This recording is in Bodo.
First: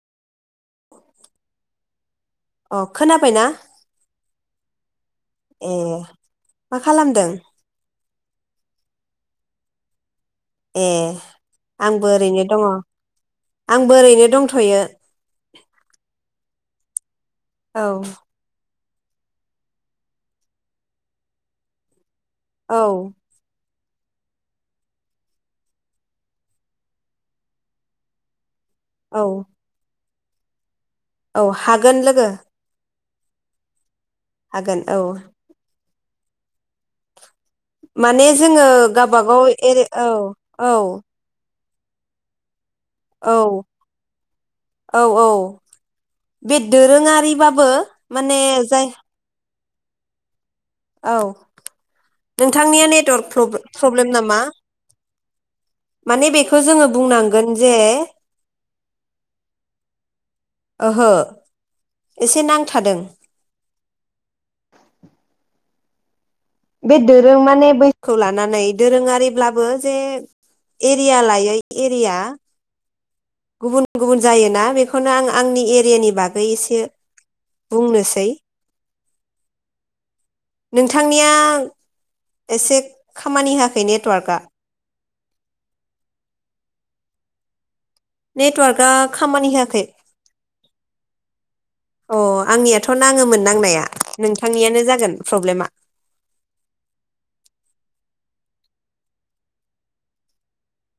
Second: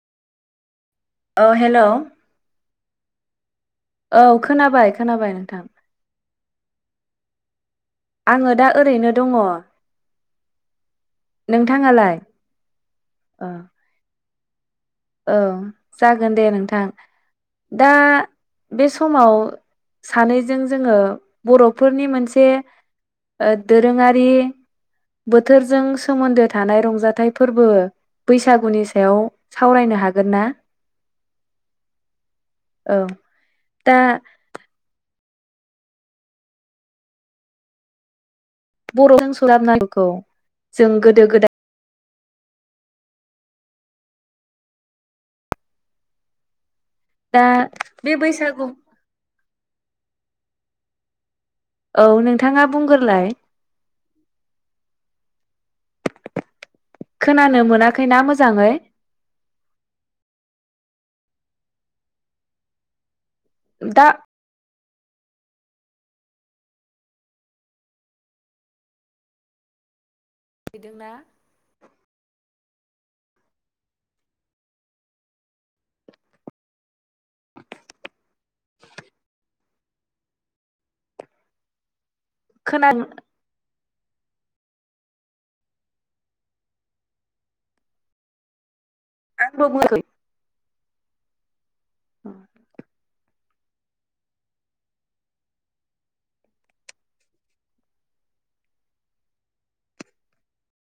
औ औ हेलौ अ खोनाबायना? औ खोनाबाय। खोनाबाय नोंथां ए मा खालामदों आङो दा ओरैनो दङ। ए आंबो नोंथाङालाय ओरैनो दङ ओ आंबो ओरैनो दंथ थयो। थां औ दा बे समाव सानैजों जोङो बर'फोरनि मोनस से औ ओ दोरोङारि बोथोरजों सोमोन्दो थानाय रंजाथाइ फोरबो बैसाग बैसागुनि सायाव औ नायनो हागोन ना? औ हागोन लोगो। औ दा हागोन औ। माने जोङो बर'जों गावबागाव एरे सरजाबनांगौखौ औ औ। जों गोदो गोदाय औ औ औ बे दा दोरोङारिबाबो बे माने बैसागु जाय औ। औ नोंथाङा नोंथांनिया बुंग्रोलाय नेटवर्क प्र-प्रब्लेम नामा? माने बे खौ जोङो बुंनांगोन खोनानो जे मोनाखैना मोजाङै ओहो एसे नांथादों। दा बे दोरों माने बैखौ लानानै दोरोङारिब्लाबो जे हैदोंना? एरिया लायै एरिया गुबुन गुबुन जायोना बेखौनो आं आंनि एरियानि बागै एसे बुंनोसै। नोंथांनिया एसे खोनादों खामानि होयाखै नेट वर्क आ नेटवर्कआ खामानि आंबो होयाखै बुङाखै अ आंनियाथ नाङोमोन नांनाया नोंथांनियानो जागोन प्रब्लेमा